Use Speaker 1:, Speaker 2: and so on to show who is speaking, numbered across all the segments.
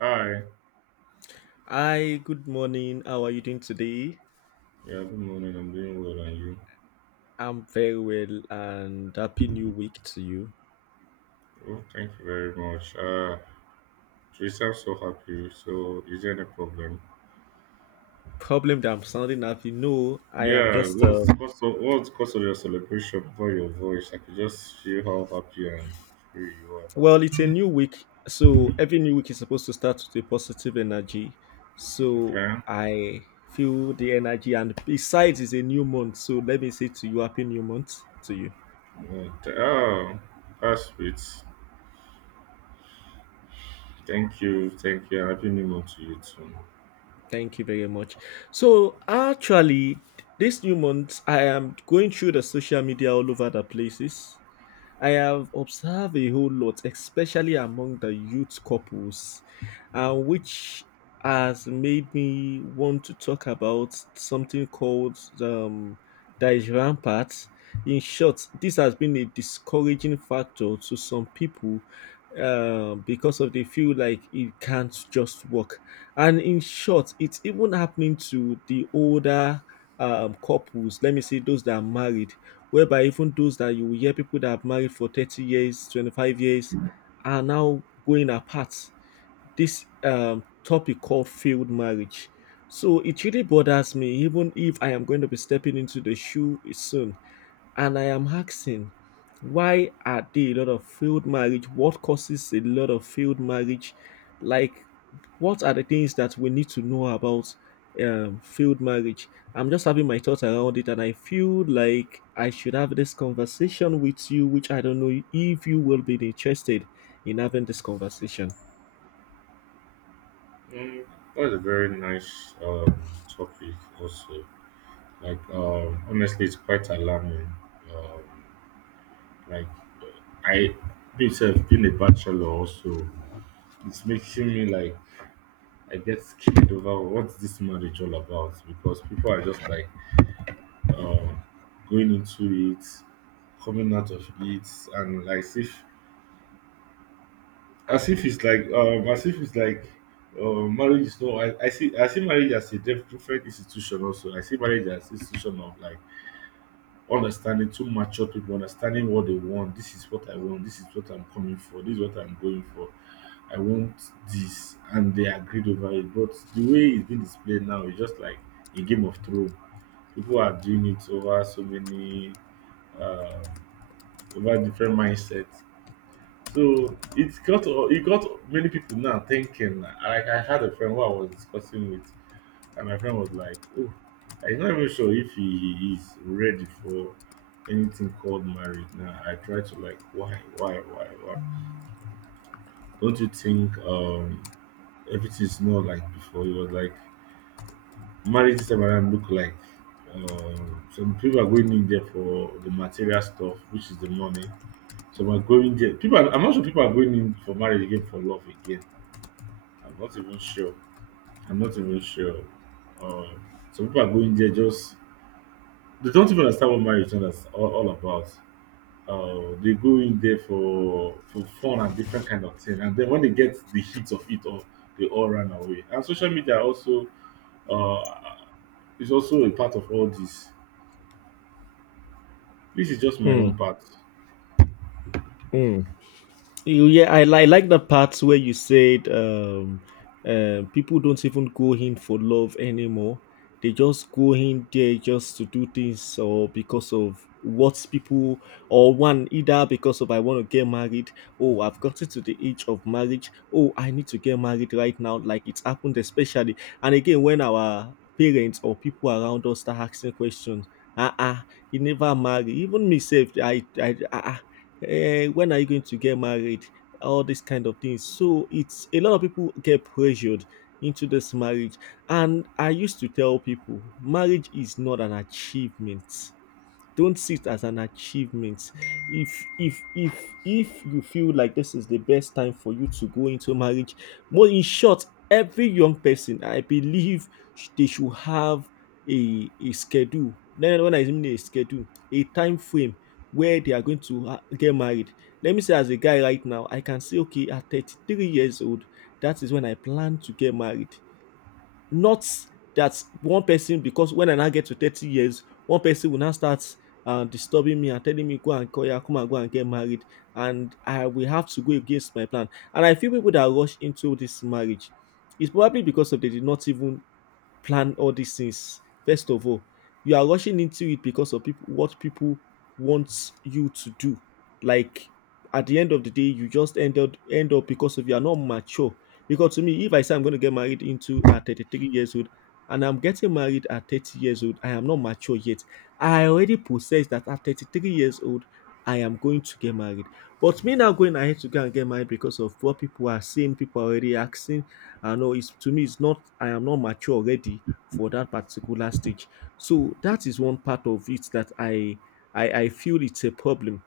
Speaker 1: Hi,
Speaker 2: Hi, good morning. How are you doing today?
Speaker 1: yeah, good morning. I'm doing well, and you?
Speaker 2: I'm very well and happy new week to you.
Speaker 1: Oh, thank you very much. Teresa, I'm so happy. So, is there any problem?
Speaker 2: Problem that I'm sounding happy, no, I am
Speaker 1: Yeah,
Speaker 2: just,
Speaker 1: what's the cause of your celebration for your voice? I could just feel how happy and free you are.
Speaker 2: well, it's a new week. So every new week is supposed to start with a positive energy. So
Speaker 1: Okay.
Speaker 2: I feel the energy, and besides, it's a new month. So let me say to you, happy new month to you.
Speaker 1: Oh, that's sweet. Thank you. Happy New Month to you too.
Speaker 2: Thank you very much. So actually, this new month, I am going through the social media all over the places. I have observed a whole lot, especially among the youth couples, which has made me want to talk about something called Daesh Rampart. In short, this has been a discouraging factor to some people, because of they feel like it can't just work. And in short, it's even happening to the older couples. Let me say those that are married, whereby even those that you will hear people that have married for 30 years, 25 years are now going apart this topic called failed marriage. So it really bothers me, even if I am going to be stepping into the shoe soon. And I am asking, why are there a lot of failed marriage? What causes a lot of failed marriage? Like, what are the things that we need to know about failed marriage? I'm just having my thoughts around it, and I feel like I should have this conversation with you, which I don't know if you will be interested in having this conversation.
Speaker 1: Mm, that's a very nice topic also. Honestly, it's quite alarming. Um, like I myself being a bachelor also, it's making me I get scared over what's this marriage all about, because people are just like uh, going into it, coming out of it, and like as if it's like as if it's like marriage is no I see marriage as a different institution also. I see marriage as institution of like understanding two mature people, understanding what they want. This is what I want, this is what I'm coming for, this is what I'm going for, I want this, and they agreed over it. But the way it's been displayed now is just like a game of thrones. People are doing it over so many uh over different mindsets. So it's got — it got many people now thinking. Like I had a friend who I was discussing with, and my friend was like, "Oh, I'm not even sure if he is ready for anything called marriage now." I tried to like, why, why? Don't you think everything is not like before? It was like marriage this time around look like some people are going in there for the material stuff, which is the money. Some are going there. I'm not sure people are going in for marriage again, for love again. I'm not even sure. I'm not even sure. Some people are going there just — they don't even understand what marriage is all about. They go in there for fun and different kind of thing, and then when they get the heat of it all, they all run away. And social media also uh, is also a part of all this. This is just my own part.
Speaker 2: Mm. Yeah, I like the parts where you said people don't even go in for love anymore. They just go in there just to do things or because of what people or one either because of I want to get married. Oh, I've gotten to the age of marriage. Oh, I need to get married right now. Like it's happened especially. And again, when our parents or people around us start asking questions, ah, ah, you never marry. Even myself, ah, ah, eh, when are you going to get married? All these kind of things. So it's a lot of people get pressured into this marriage. And I used to tell people marriage is not an achievement. Don't see it as an achievement. If you feel like this is the best time for you to go into marriage, more in short, every young person I believe they should have a schedule. Then when I mean a schedule, a time frame where they are going to get married. Let me say as a guy right now, I can say okay, at 33 years old, that is when I plan to get married. Not that one person, because when I now get to 30 years, one person will now start, disturbing me and telling me, go and call, yeah, come and go and get married. And I will have to go against my plan. And I feel people that rush into this marriage, it's probably because of they did not even plan all these things. First of all, you are rushing into it because of people, what people want you to do. Like at the end of the day, you just end up because of you are not mature. Because to me, if I say I'm going to get married into at 33 years old, and I'm getting married at 30 years old, I am not mature yet. I already possess that at 33 years old, I am going to get married. But me now going ahead to go and get married because of what people are saying, people are already asking, I know it's to me, it's not, I am not mature already for that particular stage. So that is one part of it that I feel it's a problem.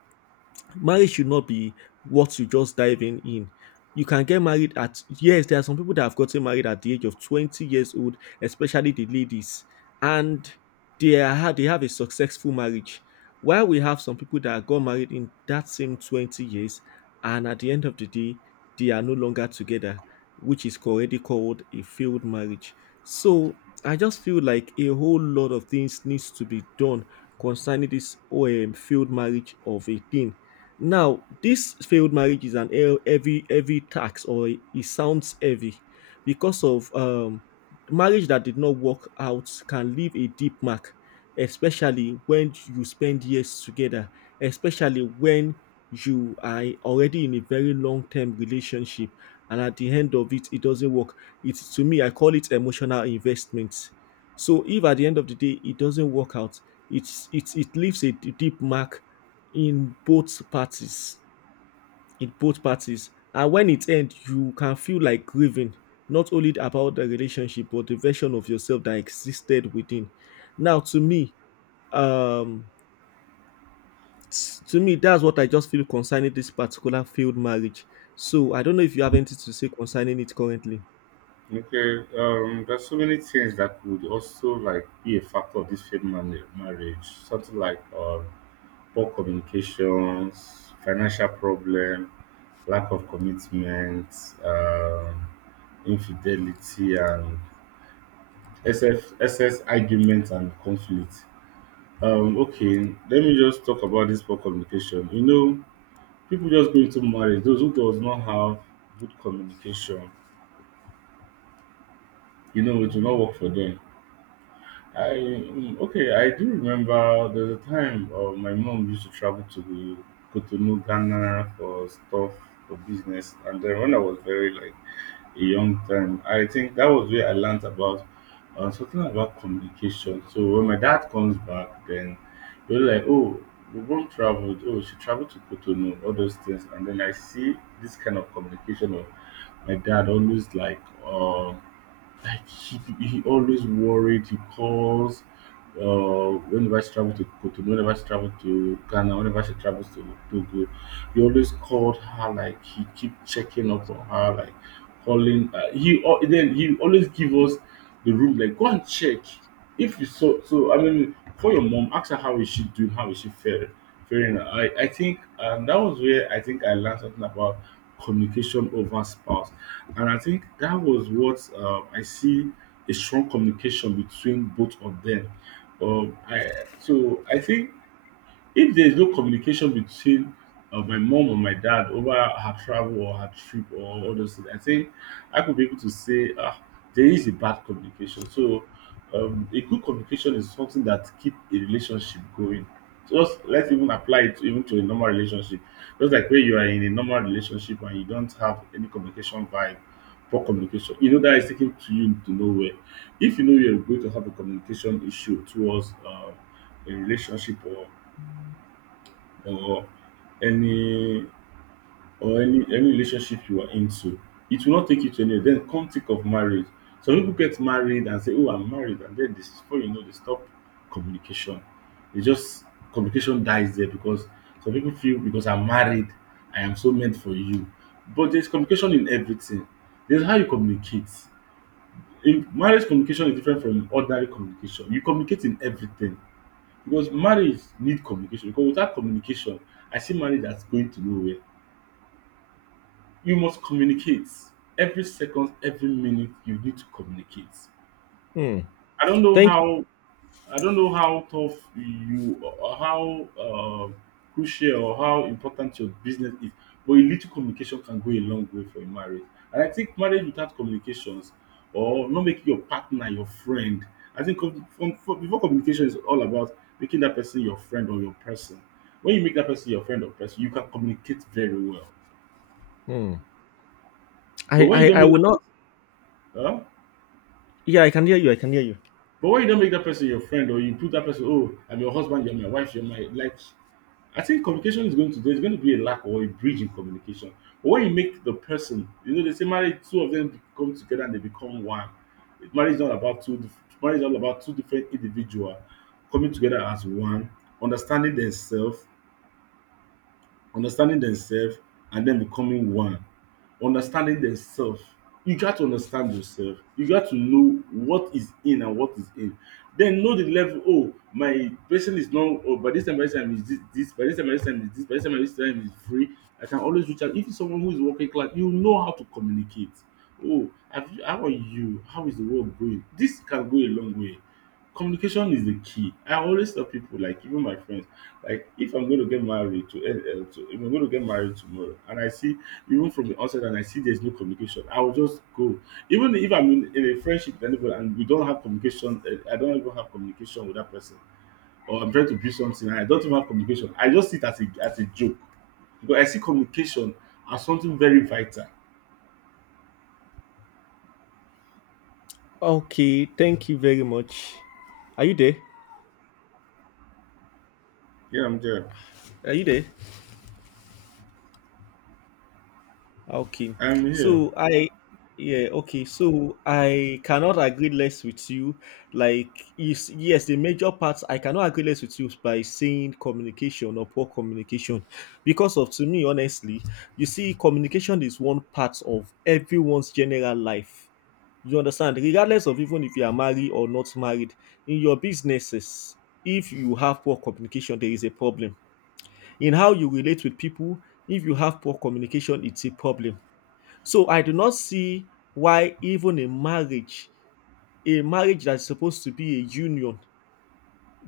Speaker 2: Marriage should not be what you just diving in. You can get married at, yes, there are some people that have gotten married at the age of 20 years old, especially the ladies, and they have a successful marriage. While we have some people that got married in that same 20 years, and at the end of the day, they are no longer together, which is already called a failed marriage. So I just feel like a whole lot of things needs to be done concerning this failed marriage of a thing. Now, this failed marriage is an heavy, heavy tax, or it sounds heavy because of, marriage that did not work out can leave a deep mark, especially when you spend years together, especially when you are already in a very long term relationship, and at the end of it, it doesn't work. It's to me, I call it emotional investment. So if at the end of the day it doesn't work out, it leaves a deep mark in both parties, in both parties. And when it ends, you can feel like grieving, not only about the relationship but the version of yourself that existed within. Now to me, um to me, that's what I just feel concerning this particular failed marriage. So I don't know if you have anything to say concerning it currently.
Speaker 1: Okay, there's so many things that could also like be a factor of this marriage. Something like poor communications, financial problem, lack of commitment, um, infidelity, and excess argument and conflict. Okay, let me just talk about this poor communication. You know, people just go into marriage. Those who does not have good communication, you know, it will not work for them. Okay, I do remember there's a time my mom used to travel to Cotonou, Ghana for stuff, for business. And then when I was very like a young time, I think that was where I learned about something about communication. So when my dad comes back, then they were like, "Oh, we both traveled. Oh, she traveled to Cotonou, all those things." And then I see this kind of communication of my dad always like. He always worried. He calls. Whenever she travels to Kotonou, whenever she travels to Ghana, whenever she travels to Togo, he always called her. Like he keep checking up on her. Like calling, then he always give us the room like, go and check if you saw, so I mean, for your mom, ask her how is she doing, how is she fair faring. I think that was where I think I learned something about communication over spouse. And I think that was what I see a strong communication between both of them. I So I think if there is no communication between my mom or my dad over her travel or her trip or all those things, I think I could be able to say, ah, there is a bad communication. So a good communication is something that keep a relationship going. Just let's even apply it even to a normal relationship. Just like when you are in a normal relationship and you don't have any communication vibe, poor communication, you know that is taking to you to nowhere. If you know you're going to have a communication issue towards a relationship or or any any relationship you are into, it will not take you to anywhere. Then come think of marriage. Some people get married and say, "Oh, I'm married," and then this, before you know, they stop communication. They just — communication dies there, because some people feel because I'm married, I am so meant for you. But there's communication in everything. There's how you communicate. In marriage, communication is different from ordinary communication. You communicate in everything, because marriage need communication. Because without communication, I see marriage as going to nowhere. You must communicate every second, every minute you need to communicate.
Speaker 2: Hmm.
Speaker 1: I don't know
Speaker 2: Thank you.
Speaker 1: how — tough you or how crucial or how important your business is, but a little communication can go a long way for a marriage. And I think marriage without communications, or not making your partner your friend — I think from before, communication is all about making that person your friend or your person. When you make that person your friend or person, you can communicate very well.
Speaker 2: Hmm.
Speaker 1: But
Speaker 2: I,
Speaker 1: when you
Speaker 2: I
Speaker 1: don't
Speaker 2: i
Speaker 1: make
Speaker 2: will
Speaker 1: that
Speaker 2: not.
Speaker 1: person, huh?
Speaker 2: Yeah, I can hear you.
Speaker 1: But when you don't make that person your friend, or you put that person, oh, I'm your husband, you're my wife, you're my like — I think communication is going to — there's going to be a lack or a bridge in communication. But when you make the person, you know, they say marriage, two of them come together and they become one. Marriage is not about two. Dif- Marriage is all about two different individuals coming together as one, understanding themselves, understanding themselves and then becoming one, understanding themselves. You got to understand yourself, you got to know what is in and what is in, then know the level. Oh, my person is not — oh, by this time, by this time is this, this by this time, by this time is this, by this time is free, I can always reach out. If it's someone who is working class, you know how to communicate. Oh, have you — how are you, how is the world going. This can go a long way. Communication is the key. I always tell people, like even my friends, like if I'm going to get married to, if I'm going to get married tomorrow, and I see even from the onset, and I see there's no communication, I will just go. Even if I'm in a friendship with anybody and we don't have communication, I don't even have communication with that person, or I'm trying to build something and I don't even have communication, I just see it as a joke, because I see communication as something very vital.
Speaker 2: Okay, thank you very much. Are you there?
Speaker 1: Yeah, I'm there.
Speaker 2: Are you there? Okay.
Speaker 1: I'm here.
Speaker 2: So I, yeah, okay. So I cannot agree less with you. Like is yes, the major part I cannot agree less with you by saying communication or poor communication. Because of to me, honestly, you see, communication is one part of everyone's general life. You understand? Regardless of even if you are married or not married, in your businesses, if you have poor communication, there is a problem. In how you relate with people, if you have poor communication, it's a problem. So I do not see why even a marriage that's supposed to be a union,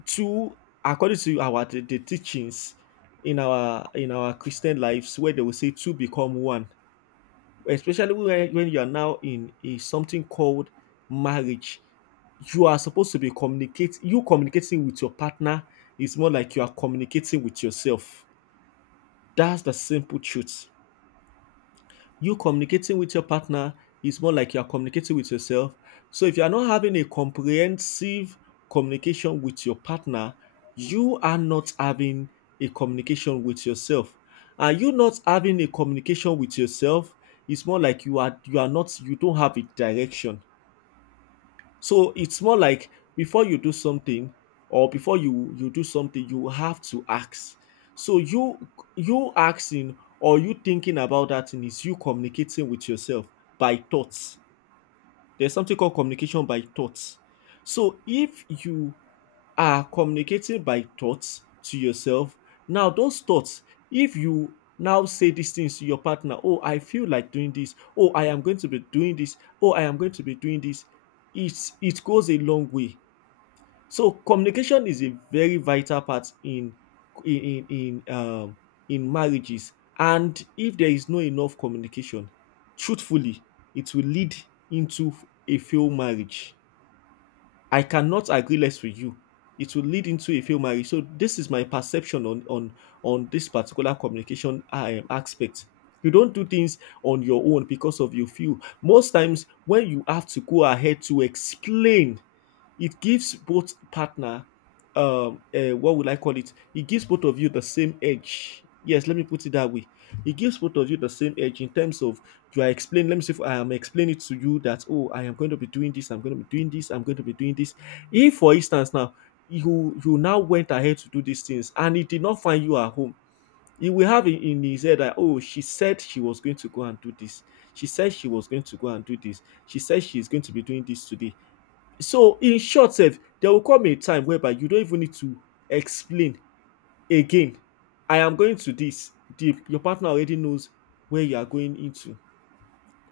Speaker 2: two, according to our the teachings in our Christian lives, where they will say two become one, especially when you are now in a something called marriage. You are supposed to be communicate, you communicating with your partner is more like you are communicating with yourself. That's the simple truth. You communicating with your partner is more like you are communicating with yourself. So if you are not having a comprehensive communication with your partner, you are not having a communication with yourself. And you not having a communication with yourself is more like you are, you are not, you don't have a direction. So it's more like before you do something, or before you do something, you have to ask. So you asking or you thinking about that thing is you communicating with yourself by thoughts. There's something called communication by thoughts. So if you are communicating by thoughts to yourself. Now, those thoughts, if you now say these things to your partner, oh, I feel like doing this, oh, I am going to be doing this, oh, I am going to be doing this, it's, it goes a long way. So communication is a very vital part in in in in, um, in marriages, and if there is no enough communication, truthfully, it will lead into a failed marriage. I cannot agree less with you. It will lead into a failed marriage. So this is my perception on on this particular communication aspect. You don't do things on your own because of your feel. Most times when you have to go ahead to explain, it gives both partner what would I call it? It gives both of you the same edge. Yes, let me put it that way. It gives both of you the same edge in terms of you are explaining, let me see if I am explaining to you that, oh, I am going to be doing this, I'm going to be doing this, I'm going to be doing this. If, for instance, now you now went ahead to do these things and he did not find you at home, he will have in his head that, oh, she said she was going to go and do this. She said she was going to go and do this. She said she is going to be doing this today. So, in short, sef, there will come a time whereby you don't even need to explain again. I am going to this. The, your partner already knows where you are going into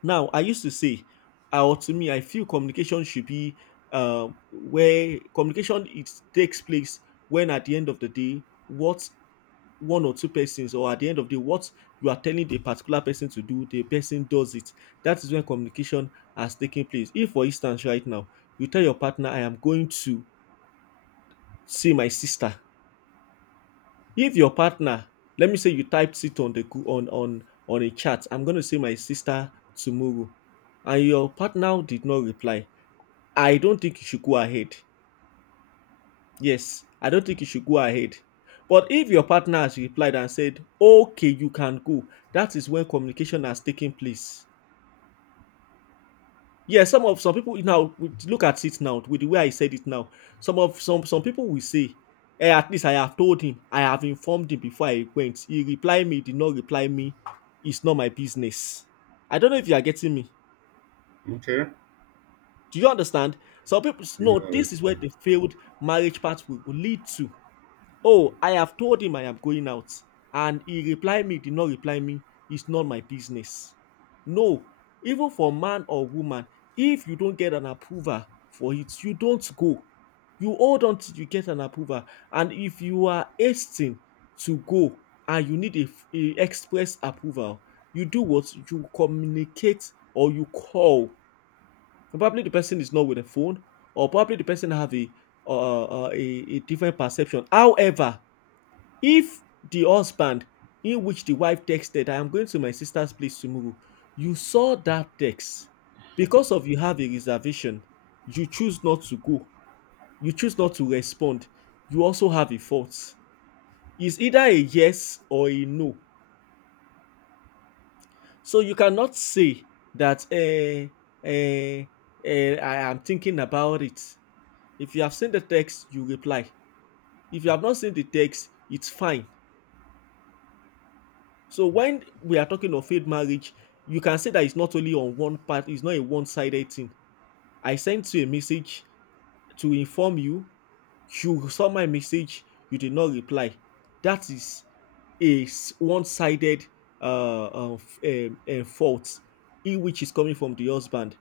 Speaker 2: now. I used to say, or to me, I feel communication should be where communication it takes place when at the end of the day, what one or two persons, or at the end of the day, what you are telling the particular person to do, the person does it. That is when communication has taken place. If, for instance, right now, you tell your partner, I am going to see my sister. If your partner, let me say you typed it on the gr- on a chat, I'm gonna say my sister tomorrow, and your partner did not reply, I don't think you should go ahead. Yes, I don't think you should go ahead. But if your partner has replied and said, okay, you can go, that is when communication has taken place. Yeah, some people now look at it now with the way I said it now. Some of some people will say, "Eh, at least I have told him, I have informed him before I went. He replied me, did not reply me. It's not my business." I don't know if you are getting me.
Speaker 1: Okay.
Speaker 2: Do you understand? Some people no.
Speaker 1: Yeah.
Speaker 2: This is where the failed marriage part will lead to. Oh, I have told him I am going out, and he replied me, did not reply me, it's not my business. No, even for man or woman, if you don't get an approval for it, you don't go. You hold on till you get an approval. And if you are hasting to go and you need a express approval, you do what? You communicate or you call. Probably the person is not with a phone, or probably the person have a different perception. However, if the husband in which the wife texted, I am going to my sister's place tomorrow, you saw that text, because of you have a reservation, you choose not to go, you choose not to respond, you also have a fault. It's either a yes or a no. So you cannot say that eh, I am thinking about it. If you have seen the text, you reply. If you have not seen the text, it's fine. So when we are talking of failed marriage, you can say that it's not only on one part, it's not a one-sided thing. I sent you a message to inform you, you saw my message, you did not reply. That is a one-sided uh, uh, f- fault, in which is coming from the husband.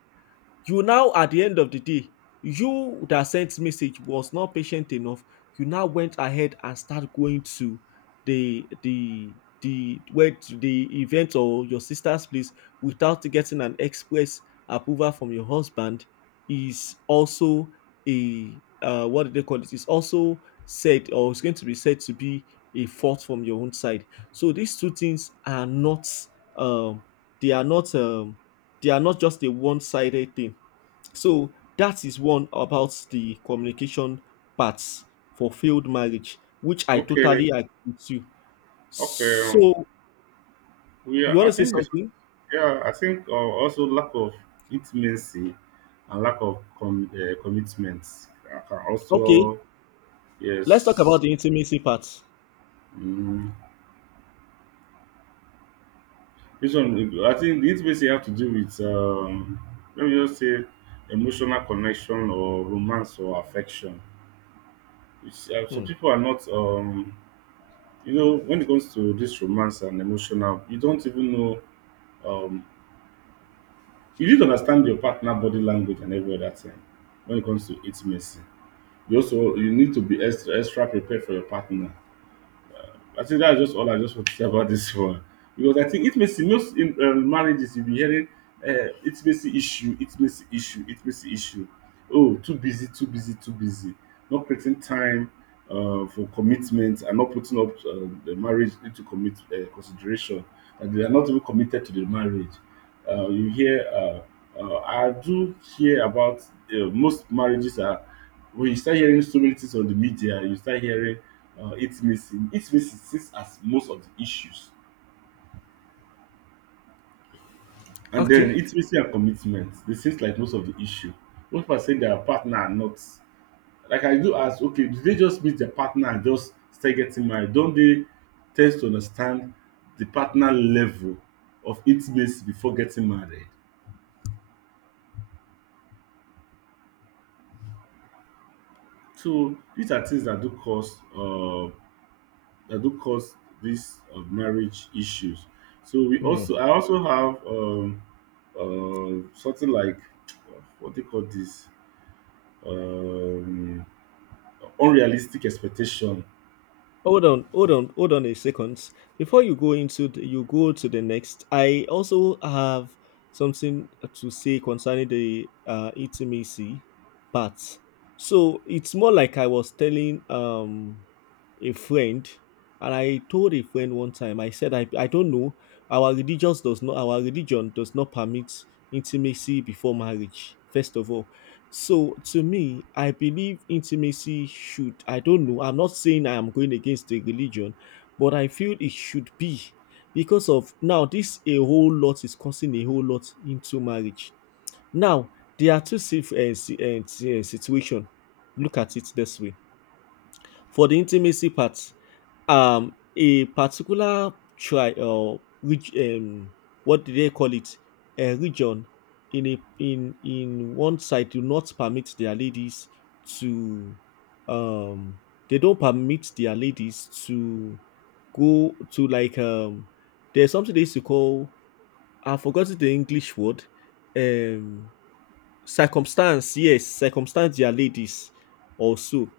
Speaker 2: You now, at the end of the day, you that sent message was not patient enough. You now went ahead and start going to the the the where, to the event or your sister's place, without getting an express approval from your husband, is also a what do they call it? Is also said, or is going to be said, to be a fault from your own side. So these two things are not um they are not um just a one-sided thing. So that is one about the communication parts for failed marriage, which I
Speaker 1: Okay.
Speaker 2: totally agree with you.
Speaker 1: Okay.
Speaker 2: So,
Speaker 1: We
Speaker 2: you
Speaker 1: are,
Speaker 2: want
Speaker 1: I
Speaker 2: to say
Speaker 1: think,
Speaker 2: something?
Speaker 1: yeah, I think also lack of intimacy and lack of commitment can
Speaker 2: Okay,
Speaker 1: also,
Speaker 2: let's talk
Speaker 1: yes.
Speaker 2: about the intimacy part.
Speaker 1: Mm, this one, I think the intimacy have to do with, let me just say, emotional connection or romance or affection. Which, so
Speaker 2: Hmm.
Speaker 1: people are not, you know, when it comes to this romance and emotional, you don't even know, um, you need to understand your partner body language and every other thing when it comes to intimacy. You also — you need to be extra prepared for your partner. I think that's just all I just want to say about this one, because I think intimacy most in marriages you'll be hearing intimacy issue, intimacy issue, intimacy issue. Oh, too busy, too busy, too busy. Not creating time for commitment, and not putting up the marriage into commit consideration, that they are not even committed to the marriage. You hear, I do hear about most marriages are — when you start hearing so many things on the media, you start hearing intimacy. Intimacy seems as most of the issues. And then
Speaker 2: Okay.
Speaker 1: intimacy and commitment, they seems like most of the issue. Most people are saying their partner are not. Like I do ask, okay, do they just meet their partner and just start getting married? Don't they tend to understand the partner level of intimacy before getting married? So these are things that do cause that do cause these marriage issues. So we
Speaker 2: Hmm.
Speaker 1: also — I also have something like what they call this, um unrealistic expectation.
Speaker 2: Hold on, hold on, hold on a second. Before you go to the next, I also have something to say concerning the intimacy part. So it's more like I was telling a friend, and I told a friend one time. I said I don't know. Our religion does not permit intimacy before marriage. First of all, so to me, I believe intimacy should, I don't know, I'm not saying I am going against the religion, but I feel it should be, because of now this a whole lot is causing a whole lot into marriage. Now, there are two situations. Look at it this way. For the intimacy part, a particular try or which, what do they call it? A region, in a in in one side, do not permit their ladies to, um they don't permit their ladies to go to, like, there's something they used to call, I've forgotten the English word, um circumstance, yes, circumstance their ladies also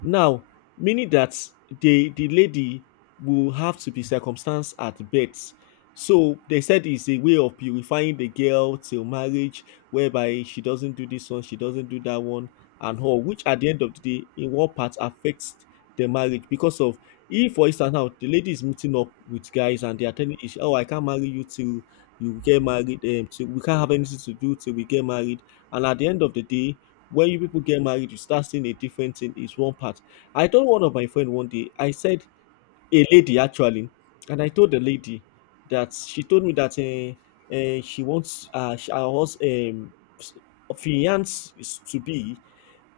Speaker 2: now, meaning that the lady will have to be circumstanced at birth. So they said it's a way of purifying the girl till marriage, whereby she doesn't do this one, she doesn't do that one, and all, which, at the end of the day, in one part affects the marriage, because of, if for instance now the lady is meeting up with guys and they are telling each, oh, I can't marry you till you get married, till, we can't have anything to do till we get married. And at the end of the day, when you people get married, you start seeing a different thing. Is one part. I told one of my friend one day. I said, a lady actually, and I told the lady that she told me that she wants, she, her hus- s- fiance is to be,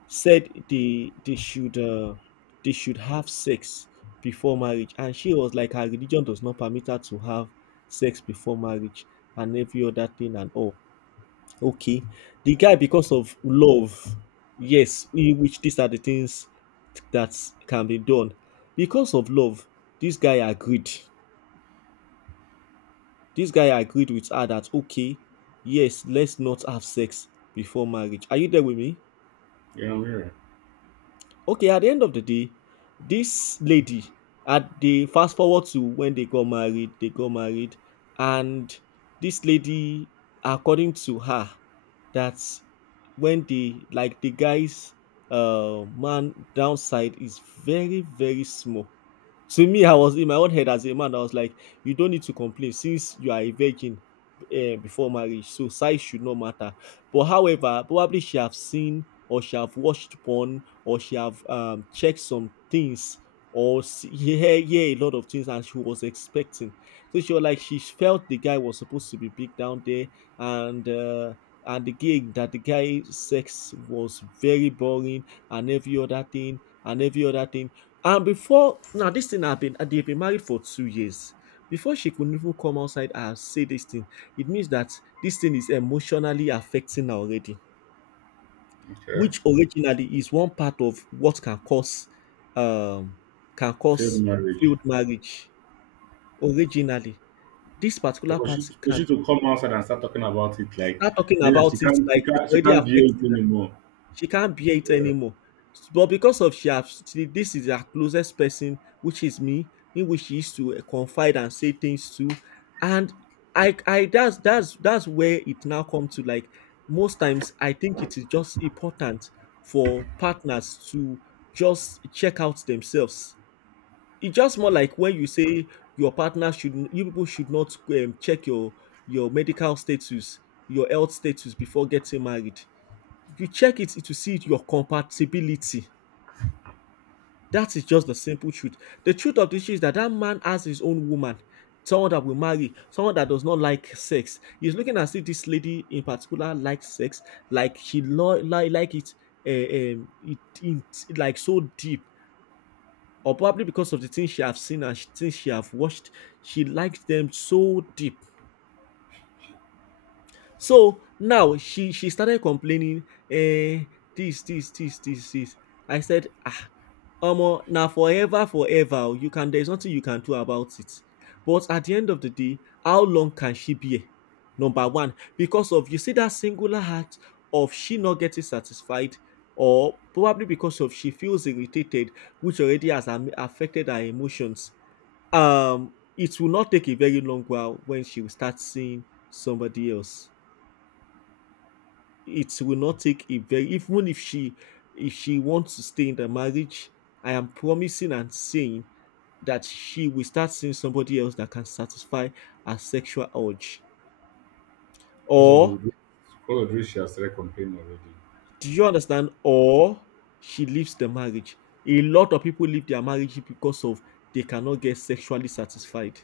Speaker 2: said they they should have sex before marriage, and she was like, her religion does not permit her to have sex before marriage, and every other thing and all. Okay. The guy, because of love, yes, we, which, these are the things that can be done. Because of love, this guy agreed. This guy agreed with her that, okay, yes, let's not have sex before marriage. Are you there with me?
Speaker 1: Yeah, yeah.
Speaker 2: Okay, at the end of the day, this lady, at the, fast forward to when they got married, and this lady, according to her, that when the, like, the guy's man downside is very, very small. To me, I was in my own head as a man. I was like, you don't need to complain, since you are a virgin before marriage, so size should not matter. But however, probably she have seen, or she have watched porn, or she have checked some things, or see, hear a lot of things, and she was expecting. So she was like, she felt the guy was supposed to be big down there, and and the gig that the guy sex was very boring, and every other thing, and every other thing. And before now, this thing have been, they've been married for 2 years. Before she could even come outside and say this thing, it means that this thing is emotionally affecting her already,
Speaker 1: Okay.
Speaker 2: which originally is one part of what um can
Speaker 1: Failed
Speaker 2: cause
Speaker 1: marriage.
Speaker 2: failed marriage originally. This
Speaker 1: So
Speaker 2: particular
Speaker 1: for
Speaker 2: part
Speaker 1: she, for
Speaker 2: can
Speaker 1: she to come outside and start talking about it like,
Speaker 2: start talking
Speaker 1: yeah, she
Speaker 2: about it
Speaker 1: can't she
Speaker 2: like it's
Speaker 1: can't she
Speaker 2: already
Speaker 1: can't do
Speaker 2: affecting.
Speaker 1: it anymore.
Speaker 2: She can't bear it
Speaker 1: Yeah.
Speaker 2: anymore. But because of she have she, this is her closest person, which is me, in which she used to confide and say things to. And I that's where it now comes to, like, most times I think it is just important for partners to just check out themselves. It's just more like when you say your partner should, you people should not check your medical status, your health status, before getting married. If you check it, it will see your compatibility. That is just the simple truth. The truth of the issue is that, that man has his own woman, someone that will marry, someone that does not like sex. He's looking as if this lady in particular likes sex, like like it, uh, um, it, it like so deep, or probably because of the things she have seen, and things she have watched, she likes them so deep. So now she started complaining, "Eh, this this this this this." I said, ah, omo na forever forever oo, you can, there is nothing you can do about it. But at the end of the day, how long can she bear? Number one, because of, you see that singular act of she not getting satisfied, or probably because of she feels irritated, which already has am affected her emotions. It will not take a very long while when she will start seeing somebody else. It will not take a very, even if she wants to stay in the marriage, I am promising and saying that she will start seeing somebody else that can satisfy her sexual urge,
Speaker 1: Because of the
Speaker 2: or,
Speaker 1: because of the way she has started complaining already.
Speaker 2: do you understand, or she leaves the marriage. A lot of people leave their marriage because of they cannot get sexually satisfied.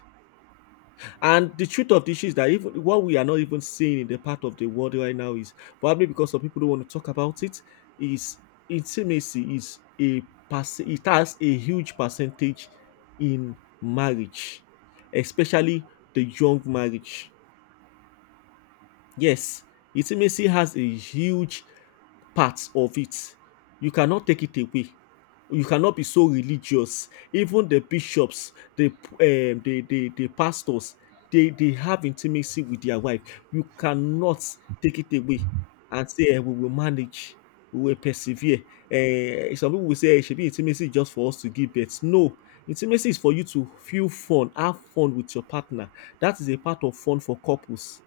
Speaker 2: And the truth of the issue is that, even what we are not even seeing in the part of the world right now, is probably because some people don't want to talk about it. Is, intimacy is it has a huge percentage in marriage, especially the young marriage. Yes, intimacy has a huge part of it. You cannot take it away. You cannot be so religious. Even the bishops, the the pastors, they have intimacy with their wife. You cannot take it away and say we will manage, we will persevere. Eh, some people will say eh, it should be intimacy just for us to give birth. No, intimacy is for you to feel fun, have fun with your partner. That is a part of fun for couples,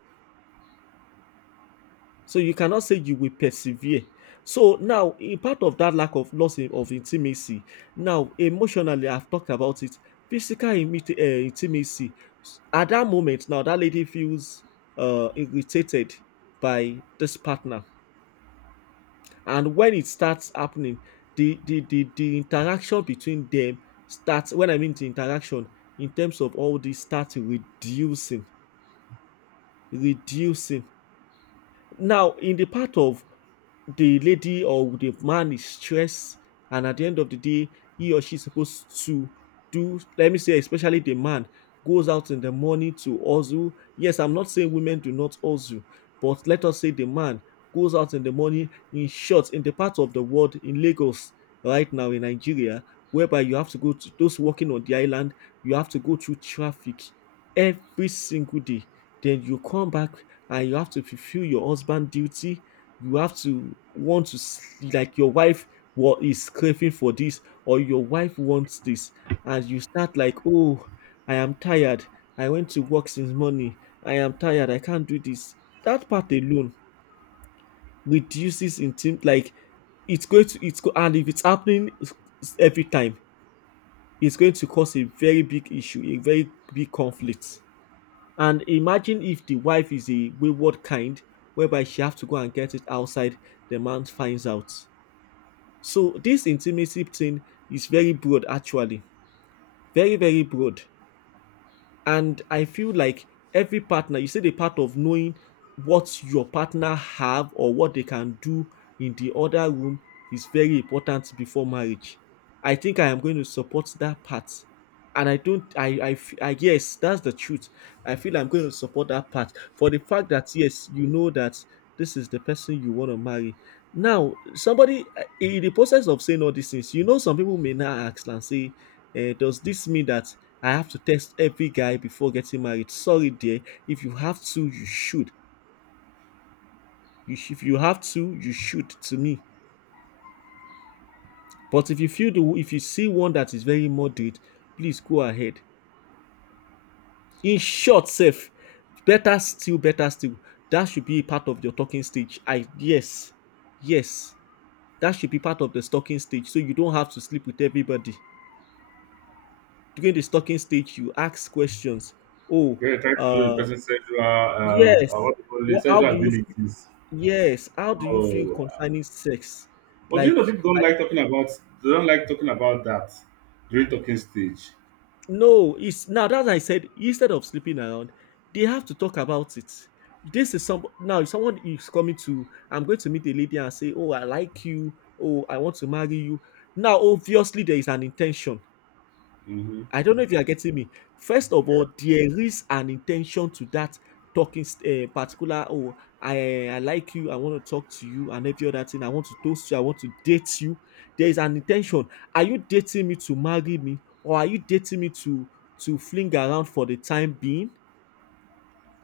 Speaker 2: so you cannot say you will persevere. So now, in part of that lack of loss of intimacy, now emotionally, I've talked about it. Physical intimacy. At that moment, now that lady feels irritated by this partner, and when it starts happening, the interaction between them starts. When I mean the interaction in terms of all this starts reducing, reducing. Now, in the part of the lady or the man is stressed, and at the end of the day, he or she is supposed to do, let me say, especially the man goes out in the morning to hustle. Yes, I'm not saying women do not hustle, but let us say the man goes out in the morning. In short, in the part of the world, in Lagos, right now in Nigeria, whereby you have to go to those working on the island, you have to go through traffic every single day. Then you come back and you have to fulfill your husband duty, you have to want to like your wife, what is craving for this or your wife wants this, and you start like, oh, I am tired, I went to work since morning, I am tired, I can't do this. That part alone reduces intim like it's going to it's go and if it's happening every time, it's going to cause a very big issue, a very big conflict. And imagine if the wife is a wayward kind, whereby she have to go and get it outside, the man finds out. So this intimacy thing is very broad actually, very broad, and I feel like every partner, you see the part of knowing what your partner have or what they can do in the other room is very important before marriage. I think I am going to support that part, and I don't I, f- I yes, that's the truth. I feel I'm going to support that part for the fact that, yes, you know that this is the person you want to marry. Now somebody, in the process of saying all these things, you know, some people may now ask and say, does this mean that I have to test every guy before getting married? Sorry, dear. If you have to, you should. If you have to, you should. To me. But if you feel the if you see one that is very moderate, please go ahead. In short, safe. Better still, better still. That should be a part of your talking stage. I Yes, yes. That should be part of the stalking stage. So you don't have to sleep with everybody. During the stalking stage, you ask questions. Oh,
Speaker 1: Yeah, trying to know the
Speaker 2: uh,
Speaker 1: person's sexual
Speaker 2: yes.
Speaker 1: what do you call it,
Speaker 2: What? How
Speaker 1: sexual
Speaker 2: do you
Speaker 1: abilities.
Speaker 2: Yes, how do you feel
Speaker 1: Oh,
Speaker 2: concerning sex?
Speaker 1: but do you know
Speaker 2: Like,
Speaker 1: people don't like talking about, they don't like talking about that during talking stage.
Speaker 2: no, it's now that I said instead of sleeping around, they have to talk about it. This is some now If someone is coming to, I'm going to meet a lady and say, oh, I like you, oh, I want to marry you. Now, obviously, there is an intention.
Speaker 1: Mm-hmm.
Speaker 2: I don't know if you are getting me. First of
Speaker 1: Yeah.
Speaker 2: all, there is an intention to that talking particular. Oh, I like you. I want to talk to you, and every other thing. I want to toast you. I want to date you. There is an intention. Are you dating me to marry me, or are you dating me to fling around for the time being?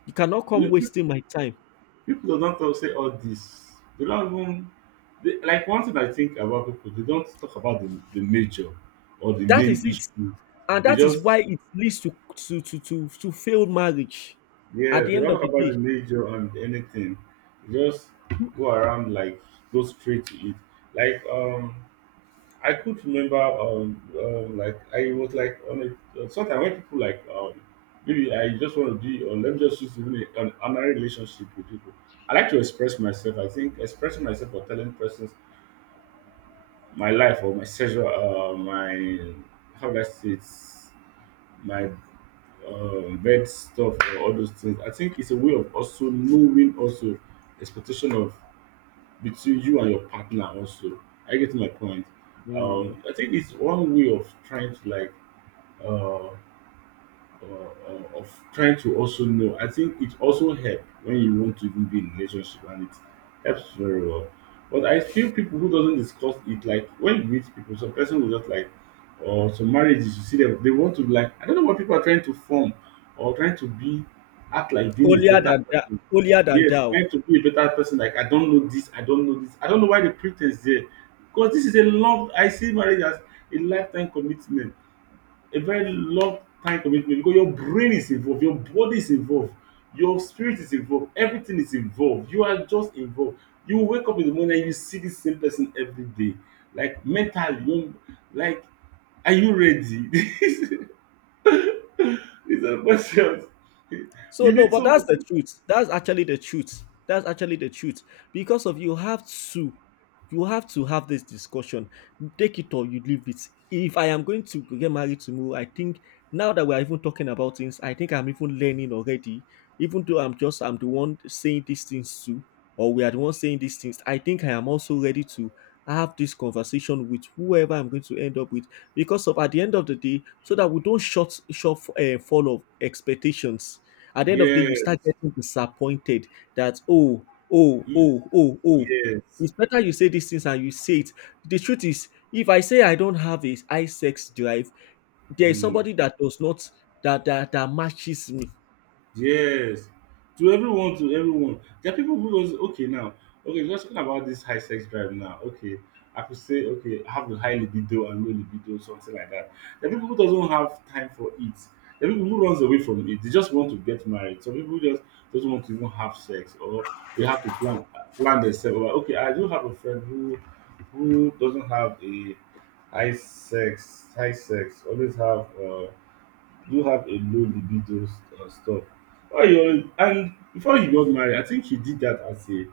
Speaker 2: You cannot come
Speaker 1: Pe- pe-
Speaker 2: wasting my time.
Speaker 1: People don't talk, say all this. They don't even like, one thing I think about people: they don't talk about the major or the
Speaker 2: That
Speaker 1: main
Speaker 2: is it,
Speaker 1: issue.
Speaker 2: and
Speaker 1: They
Speaker 2: that is
Speaker 1: just,
Speaker 2: why it leads to failed marriage. At
Speaker 1: yeah,
Speaker 2: the
Speaker 1: they
Speaker 2: end
Speaker 1: don't
Speaker 2: of
Speaker 1: talk
Speaker 2: the
Speaker 1: about the
Speaker 2: day.
Speaker 1: major and anything. They just go around like, go straight to it. Like, I could remember, like I was like on a sometimes when people like, maybe I just want to be on. Let me just use even a- an ordinary relationship with people. I like to express myself. I think expressing myself or telling persons my life or my sexual, my, how do I say it, my bad stuff or all those things, I think it's a way of also knowing, also expectation of between you and your partner also. I get my point.
Speaker 2: Mm.
Speaker 1: I think it's one way of trying to like uh, of trying to also know. I think it also helps when you want to even be in a relationship, and it helps very well. But I feel people who doesn't discuss it, like when you meet people, some person will just like, or some marriages, you see them, they want to be like, I don't know what people are trying to form or trying to be, act like being a
Speaker 2: Holier
Speaker 1: better
Speaker 2: than that,
Speaker 1: person.
Speaker 2: holier than
Speaker 1: Yes,
Speaker 2: thou.
Speaker 1: trying to be a better person. Like, I don't know this, I don't know this, I don't know why the pretense there. Because this is a love. I see marriage as a lifetime commitment, a very long time commitment, because your brain is involved, your body is involved, your spirit is involved, everything is involved. You are just involved. You wake up in the morning and you see the same person every day. Like mentally, you know, like, are you ready? These are questions.
Speaker 2: So,
Speaker 1: You
Speaker 2: no,
Speaker 1: need
Speaker 2: but that's
Speaker 1: to.
Speaker 2: the truth. That's actually the truth. That's actually the truth. Because of to, you have to have this discussion. Take it or you leave it. If I am going to get married tomorrow, I think now that we are even talking about things, I think I'm even learning already. Even though I'm the one saying these things to, or we are the one saying these things. I think I am also ready to have this conversation with whoever I'm going to end up with. Because of at the end of the day, so that we don't short short fall of expectations at the end of the day, you start
Speaker 1: Yes.
Speaker 2: getting disappointed that, oh, oh.
Speaker 1: Yes.
Speaker 2: It's better you say these things and you say it. The truth is, if I say I don't have a high sex drive, there is
Speaker 1: Mm.
Speaker 2: somebody that does not that matches me.
Speaker 1: Yes, to everyone, to everyone. There are people who was okay now. Okay, just talking about this high sex drive now. Okay, I could say okay, I have the high libido and low libido, something like that. There are people who doesn't have time for it. There are people who runs away from it. They just want to get married. Some people just doesn't want to even have sex, or they have to plan themselves. Well, okay, I do have a friend who doesn't have a high sex, high sex. Always have. Do have a low libido stuff. Why you always, and before you got married, I think he did that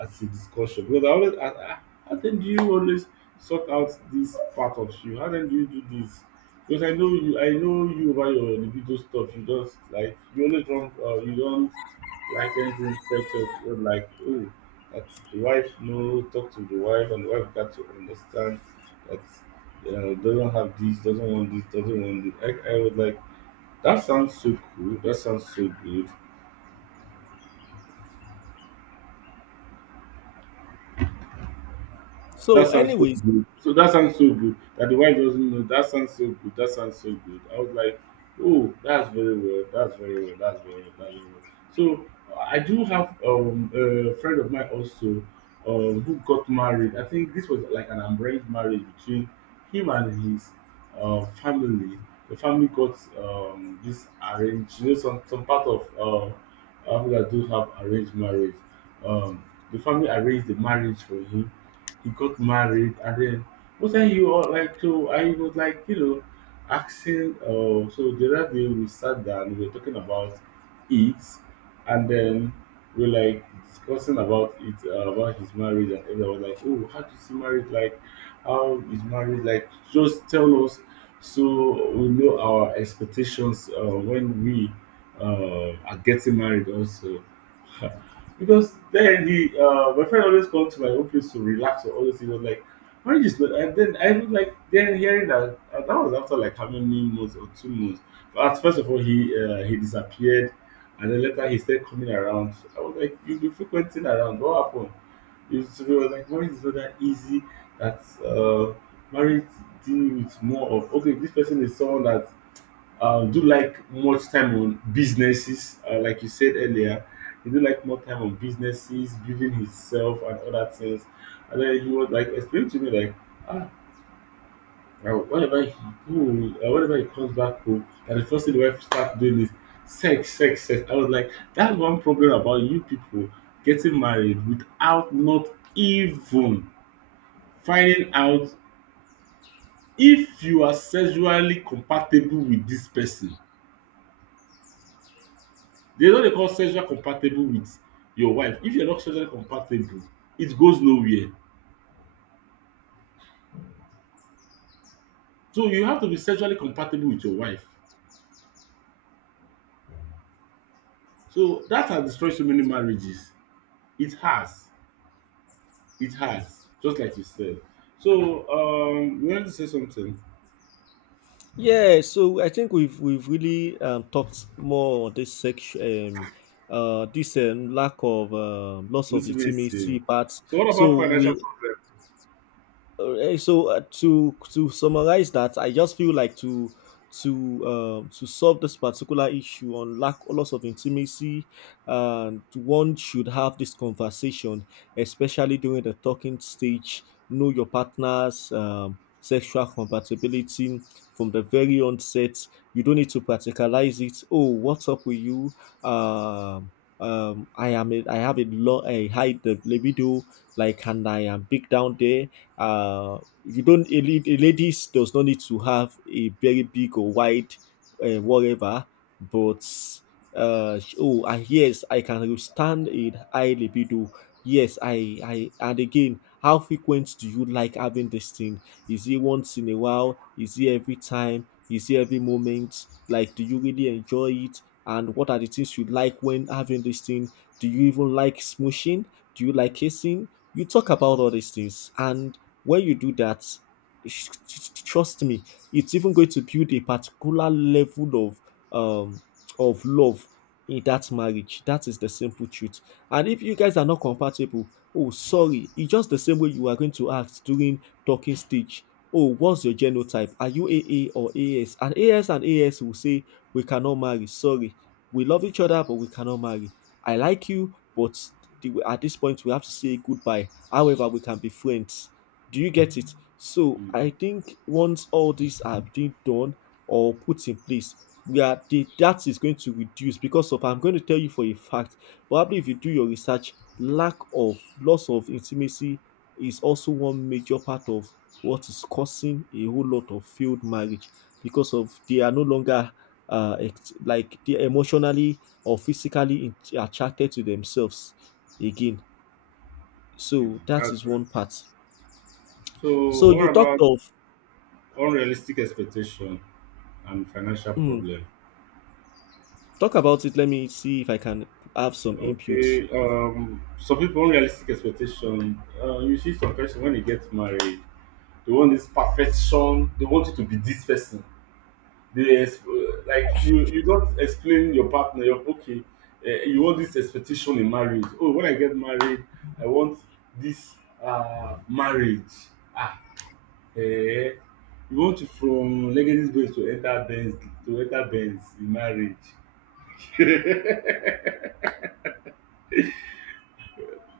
Speaker 1: as a discussion, because I always ask, ah, how then do you always sort out this part of you? How then do you do this? Because I know you about your libido stuff. You just like, you always don't, you don't like anything sexual. Or like, oh, that, the wife. No, talk to the wife and the wife got to understand that doesn't have this, doesn't want this, doesn't want this. I was like, that sounds so cool. That sounds so good. That
Speaker 2: So,
Speaker 1: sounds so
Speaker 2: anyways,
Speaker 1: good. So that sounds so good that the wife doesn't know. That sounds so good. That sounds so good. I was like, oh, that's very well. That's very well. That's very well. That's very well. So I do have a friend of mine also who got married. I think this was like an arranged marriage between him and his family. The family got this arranged. You know, some part of Africa do have arranged marriage. Um, the family arranged the marriage for him. He got married, and then what are you all like, so I was like, you know, asking so the other day we sat down, we were talking about it, and then we were like discussing about it about his marriage, and everyone was like, oh, how does see married like, how is married like, just tell us so we know our expectations when we are getting married also, yeah. Because then he my friend always come to my own place to relax, or always he was like marriage is not, and then I was like then hearing that that was after like how many months or 2 months. But first of all he disappeared and then later he started coming around. I was like, you've been frequenting around, what happened? He was like, marriage is not that easy, that marriage deal with more of, okay, this person is someone that do like much time on businesses, like you said earlier? He do like more time on businesses, building himself and other things. And then he was like, explain to me like, ah, now whenever he, ooh, whenever he comes back home, and the first thing the wife starts doing is sex, sex, sex. I was like, that's one problem about you people getting married without not even finding out if you are sexually compatible with this person. There's what they call sexual compatible with your wife. If you're not sexually compatible, it goes nowhere. So you have to be sexually compatible with your wife. So that has destroyed so many marriages. It has. It has. Just like you said. So, um, you wanted to say something?
Speaker 2: yeah. So I think we've really talked more on this section, this lack of loss of
Speaker 1: This is it.
Speaker 2: intimacy parts.
Speaker 1: So what about
Speaker 2: So
Speaker 1: financial
Speaker 2: we,
Speaker 1: problem?
Speaker 2: To summarize that, I just feel like to to solve this particular issue on lack loss of intimacy, and one should have this conversation, especially during the talking stage. Know your partner's sexual compatibility from the very onset. You don't need to practicalize it. Oh, what's up with you? Um, I am a, I have a low a high libido, like, and I am big down there. uh you don't a ladies does not need to have a very big or wide, whatever. But oh, yes, I can withstand a high libido. Yes, I, and again, how frequent do you like having this thing? Is it once in a while, is it every time, is it every moment? Like, do you really enjoy it, and what are the things you like when having this thing? Do you even like smooshing? Do you like kissing? You talk about all these things, and when you do that, trust me, it's even going to build a particular level um of love in that marriage. That is the simple truth. And if you guys are not compatible, oh, sorry, it's just the same way you are going to act during talking stage. Oh, what's your genotype? Are you AA or AS? And AS and AS will say we cannot marry. Sorry, we love each other, but we cannot marry. I like you, but at this point we have to say goodbye. However, we can be friends. Do you get it? So I
Speaker 1: Mhm,
Speaker 2: think once all these are being done or put in place, that is going to reduce because of I'm going to tell you for a fact. Probably if you do your research, lack of loss of intimacy is also one major part of what is causing a whole lot of failed marriage because of they are no longer like they emotionally or physically attracted to themselves again.
Speaker 1: mhm,
Speaker 2: So that
Speaker 1: that's
Speaker 2: is
Speaker 1: right.
Speaker 2: one part.
Speaker 1: So
Speaker 2: So
Speaker 1: what
Speaker 2: you talked
Speaker 1: about
Speaker 2: of.
Speaker 1: unrealistic expectation and financial
Speaker 2: Mm,
Speaker 1: problem?
Speaker 2: talk about it. Let me see if I can have some input.
Speaker 1: Okay, some people unrealistic expectation. You see, some person when they get married, they want this perfection. They want you to be this person. Like you. You don't explain your partner. You're okay. You want this expectation in marriage. Oh, when I get married, I want this marriage. Ah, eh. You want to from Legacy Benz to enter Benz to enter Benz in marriage.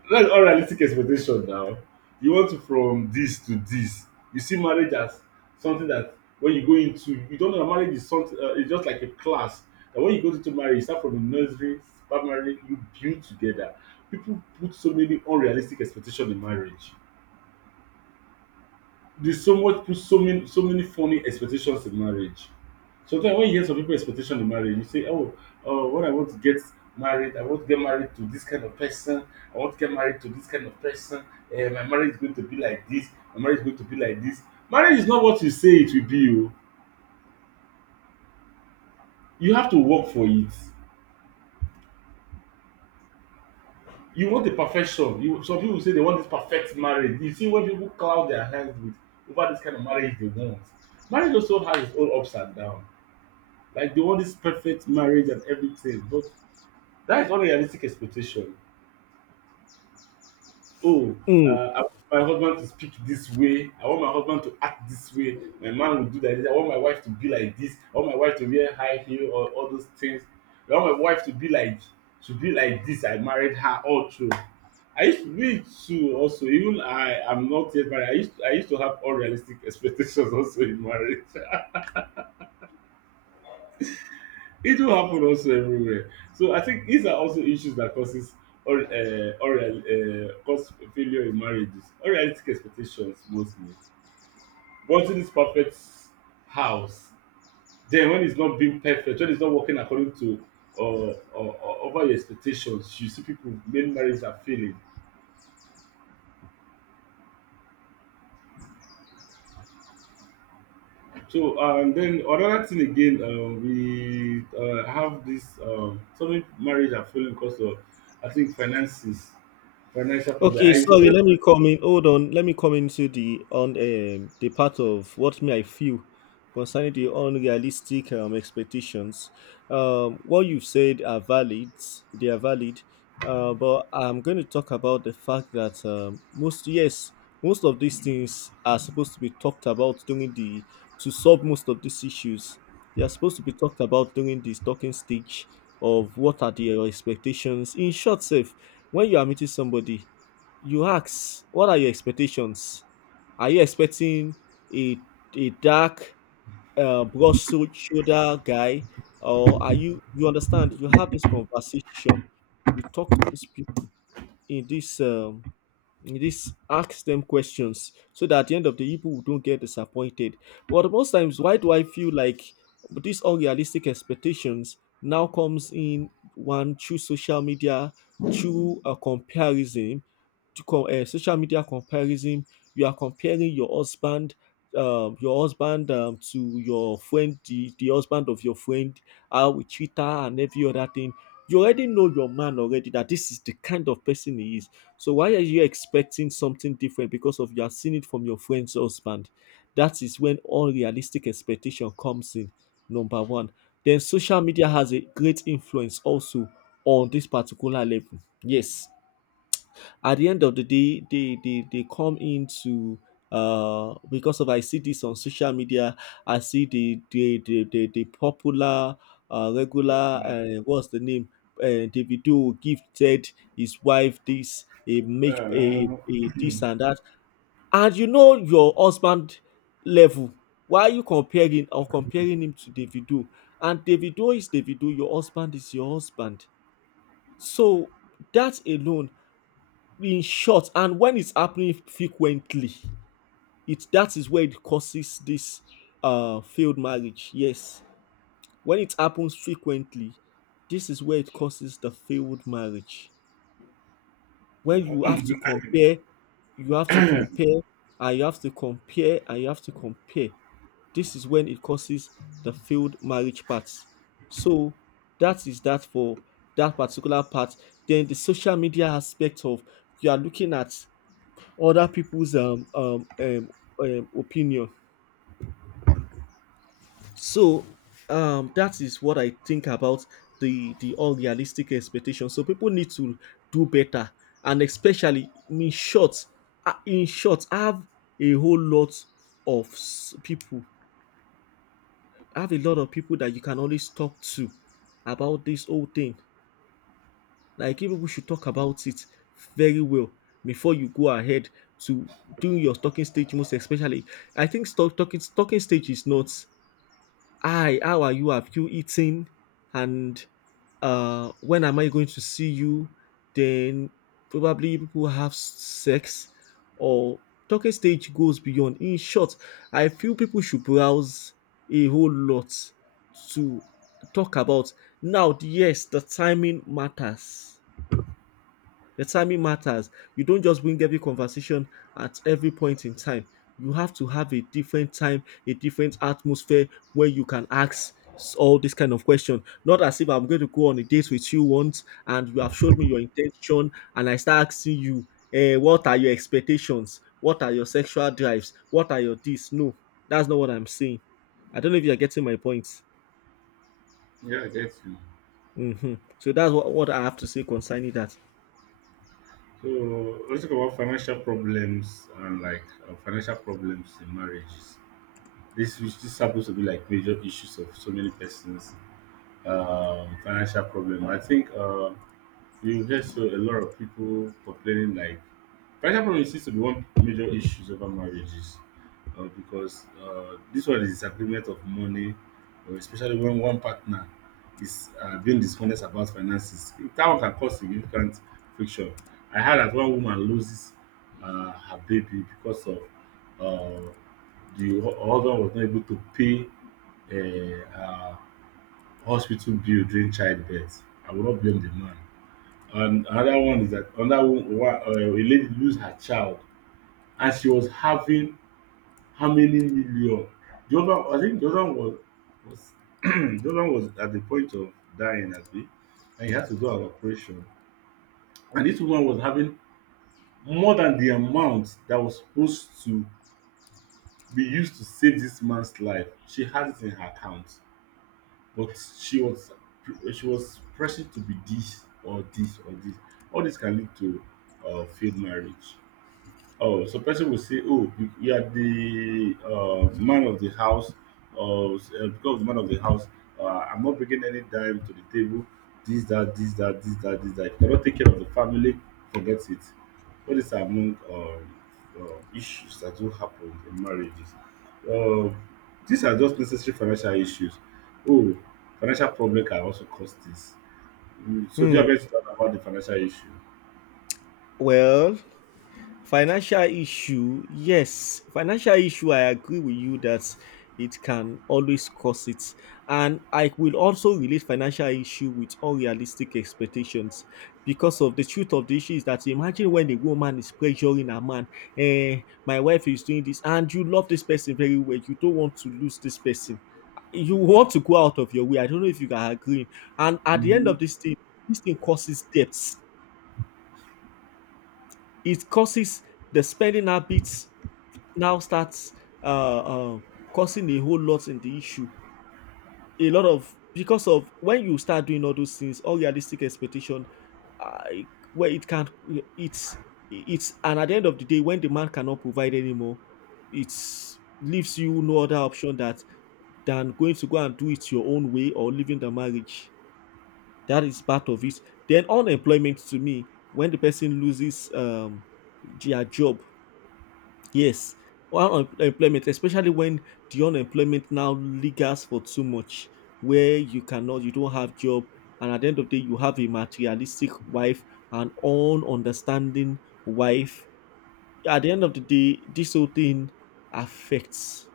Speaker 1: That's unrealistic expectation now. You want to from this to this. You see marriage as something that when you go into, you don't know that marriage is something. It's just like a class. That when you go into marriage, you start from the nursery, primary, you build together. People put so many unrealistic expectation in marriage. There's so much, put so many so many funny expectations in marriage. Sometimes when you hear some people expectation in marriage, you say, "Oh, when I want to get married, I want to get married to this kind of person. I want to get married to this kind of person. My marriage is going to be like this. My marriage is going to be like this." Marriage is not what you say it will be. Oh, you have to work for it. You want the perfection. You, some people say they want this perfect marriage. You see when people cloud their hands with over this kind of marriage they want. Marriage also has its own ups and downs. Like they want this perfect marriage and everything, but that is unrealistic expectation. Oh,
Speaker 2: Mm.
Speaker 1: I want my husband to speak this way. I want my husband to act this way. My man will do like this. I want my wife to be like this. I want my wife to wear high heel or all those things. I want my wife to be like, to be like this. I married her all through. I used to Me too, also, even I am not yet married. I used to have unrealistic expectations also in marriage. It will happen also everywhere. So I think these are also issues that causes or cause failure in marriages. Unrealistic expectations mostly. Wanting this perfect house, then when it's not being perfect, when it's not working according to or over your expectations, you see people, many marriages are failing. So and then another thing again, we have this, some marriage are failing because of, I think, finances, financial problem. I
Speaker 2: Okay,
Speaker 1: it's
Speaker 2: sorry,
Speaker 1: always.
Speaker 2: let me come in. Hold on. Let me come into the on the part of what may I feel concerning the unrealistic expectations. What you've said are valid. They are valid. But I'm going to talk about the fact that, most, yes, most of these things are supposed to be talked about during the, to solve most of these issues. They are supposed to be talked about during this talking stage of what are the expectations. In short, safe, when you are meeting somebody, you ask what are your expectations. Are you expecting a dark, broad shoulder guy, or are you, you understand, you have this conversation, you talk to this in this this, ask them questions so that at the end of the day, people don't get disappointed. But most times, why do I feel like these unrealistic expectations now comes in? One, through social media, through a comparison, to social media comparison. You are comparing your husband to your friend, the husband of your friend, how we treat her and every other thing. You already know your man already that this is the kind of person he is, so why are you expecting something different because of you have seen it from your friend's husband? That is when all realistic expectation comes in. Number one. Then social media has a great influence also on this particular level. Yes, at the end of the day they come into because of I see this on social media. I see the popular regular what's the name, Davido gifted his wife this a make
Speaker 1: Uh,
Speaker 2: a this and that, and you know your husband level. Why are you comparing or comparing him to Davido? And Davido is Davido, your husband is your husband. So that alone, in short, and when it's happening frequently, it that is where it causes this failed marriage, yes. When it happens frequently, this is where it causes the failed marriage. When you
Speaker 1: yeah,
Speaker 2: have to compare, you have to compare, and you have to compare, and you have to compare, this is when it causes the failed marriage part. So that is that for that particular part. Then the social media aspect of, you are looking at other people's opinion. So, that is what I think about the unrealistic expectation. So people need to do better, and especially in short, have a whole lot of people, have a lot of people that you can always talk to about this whole thing. Like, think people should talk about it very well before you go ahead to doing your talking stage, most especially. I think stock talking talking stage is not, "Hi, how are you? Have you eaten? And when am I going to see you?" Then probably people have sex or talking stage goes beyond. In short, I feel people should browse a whole lot to talk about. Now, yes, the timing matters, the timing matters. You don't just bring every conversation at every point in time. You have to have a different time, a different atmosphere where you can ask all this kind of question. Not as if I'm going to go on a date with you once and you have showed me your intention and I start asking you, eh, what are your expectations? What are your sexual drives? What are your this? No, that's not what I'm saying. I don't know if you're getting my point.
Speaker 1: I get you.
Speaker 2: Hmm. So that's what I have to say concerning that.
Speaker 1: So let's talk about financial problems and like, financial problems in marriages. This, which, this happens to be like major issues of so many persons. Financial problem. I think. You hear so a lot of people complaining like financial problem seems to be one major issues over marriages, because this one is disagreement of money, especially when one partner is being dishonest about finances. That one can cause significant friction. I heard that one woman loses her baby because of uh, the husband was not able to pay a hospital bill during childbirth. I will not blame the man. And another one is that another one, a lady lose her child, and she was having how many million? The other, I think the other one was, was the other one was at the point of dying, I think, and he had to do an operation. And this woman was having more than the amount that was supposed to be used to save this man's life. She had it in her account, but she was she was pressing to be this or this or this. All this can lead to failed marriage. Oh, so person will say, "Oh, you are the man of the house, or because of the man of the house, I'm not bringing any dime to the table. This, that, this, that, this, that, this, that. If you cannot take care of the family, forget it." What is among issues that do happen in marriages? Uh, these are just necessary financial issues. Oh, financial problem can also cause this. Mm, so, do you
Speaker 2: Hmm.
Speaker 1: have anything to talk about the financial issue?
Speaker 2: Well, financial issue, yes, financial issue, I agree with you that it can always cause it. And I will also relate financial issue with unrealistic expectations, because of the truth of the issue is that imagine when a woman is pressuring a man, eh, my wife is doing this, and you love this person very well, you don't want to lose this person. You want to go out of your way. I don't know if you can agree. And at the end
Speaker 1: Mm.
Speaker 2: of this thing causes debts. It causes the spending habits now starts uh, uh, causing a whole lot in the issue. A lot of because of when you start doing all those things, all realistic expectation, uh, where it can't, it's it's, and at the end of the day, when the man cannot provide anymore, it leaves you no other option that than going to go and do it your own way or leaving the marriage. That is part of it. Then unemployment, to me, when the person loses their job. Yes, while employment, especially when the unemployment now lingers for too much, where you cannot, you don't have job, and at the end of the day, you have a materialistic wife, an ununderstanding wife. At the end of the day, this whole thing affects.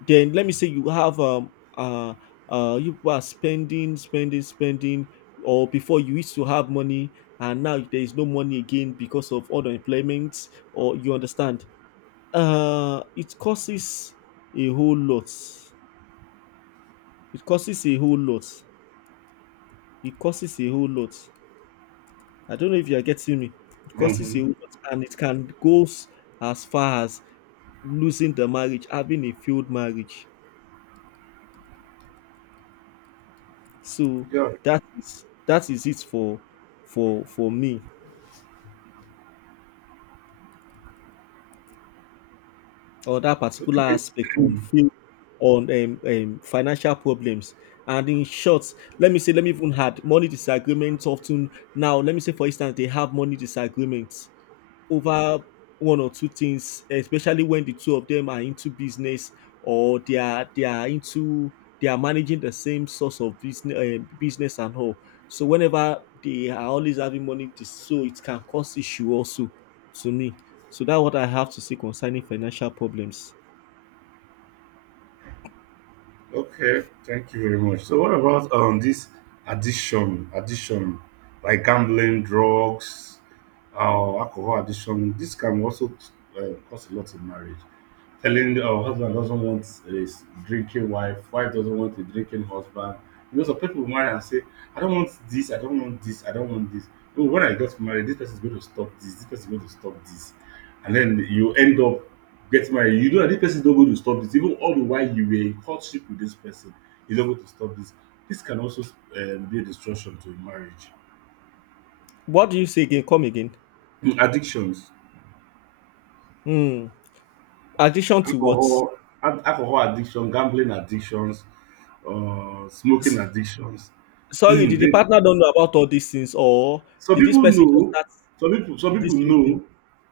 Speaker 2: Then let me say you have you people are spending, spending, spending, or before you used to have money, and now there is no money again because of unemployment, or you understand, it causes a whole lot. It causes a whole lot. It causes a whole lot. I don't know if you are getting me. It causes a
Speaker 1: Mm-hmm.
Speaker 2: whole lot, and it can go as far as losing the marriage, having a failed marriage. So
Speaker 1: Yeah.
Speaker 2: that is it for for me, or that particular
Speaker 1: Okay.
Speaker 2: aspect on field on financial problems. And in short, let me say, let me even add money disagreements often now. Let me say, for instance, they have money disagreements over one or two things, especially when the two of them are into business or they are into, they are managing the same source of business, business and all. So whenever they are always having money, so it can cause issue also, to me. So that's what I have to say concerning financial problems.
Speaker 1: Okay, thank you very much. So what about this addiction like gambling, drugs, alcohol addiction? This can also cause a lot in marriage telling our husband doesn't want a drinking wife, wife doesn't want a drinking husband. You know, some people will marry and say, I don't want this, I don't want this, I don't want this. Oh, when I got married, this person is going to stop this, this person is going to stop this. And then you end up getting married. You know that this person is not going to stop this. Even all the while you were in courtship with this person, he's not going to stop this. This can also be a destruction to a marriage.
Speaker 2: What do you say again? Come again.
Speaker 1: Mm, addictions,
Speaker 2: Hmm. Addition to what?
Speaker 1: alcohol, alcohol addiction, gambling addictions, smoking addictions.
Speaker 2: Sorry, did the
Speaker 1: they,
Speaker 2: partner don't know about all these things, or
Speaker 1: some
Speaker 2: did this
Speaker 1: people
Speaker 2: person just
Speaker 1: know,
Speaker 2: start
Speaker 1: some people
Speaker 2: this whole thing?
Speaker 1: know,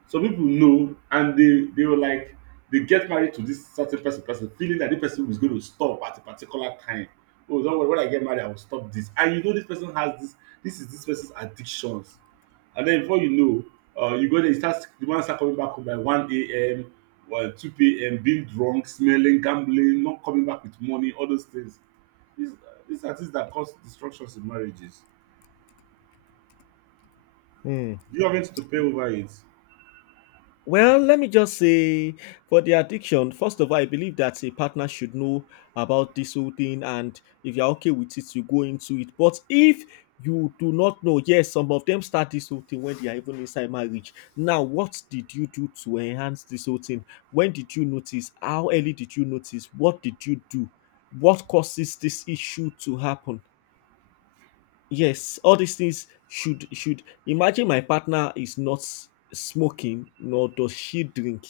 Speaker 1: some people know, and they were like they get married to this certain person, person feeling that this person was going to stop at a particular time. Oh, don't worry, when I get married, I will stop this. And you know, this person has this. This is this person's addictions, and then before you know, you go there, you start the man start coming back home by one a.m. or two p.m. being drunk, smelling, gambling, not coming back with money, all those things. These these are things that cause destructions in marriages.
Speaker 2: Hmm.
Speaker 1: You are meant to pay over it.
Speaker 2: Well, let me just say for the addiction, first of all, I believe that a partner should know about this whole thing, and if you're okay with it, you go into it. But if you do not know, yes, some of them start this whole thing when they are even inside marriage. Now, what did you do to enhance this whole thing? When did you notice? How early did you notice? What did you do? What causes this issue to happen? Yes, all these things should imagine my partner is not smoking nor does she drink.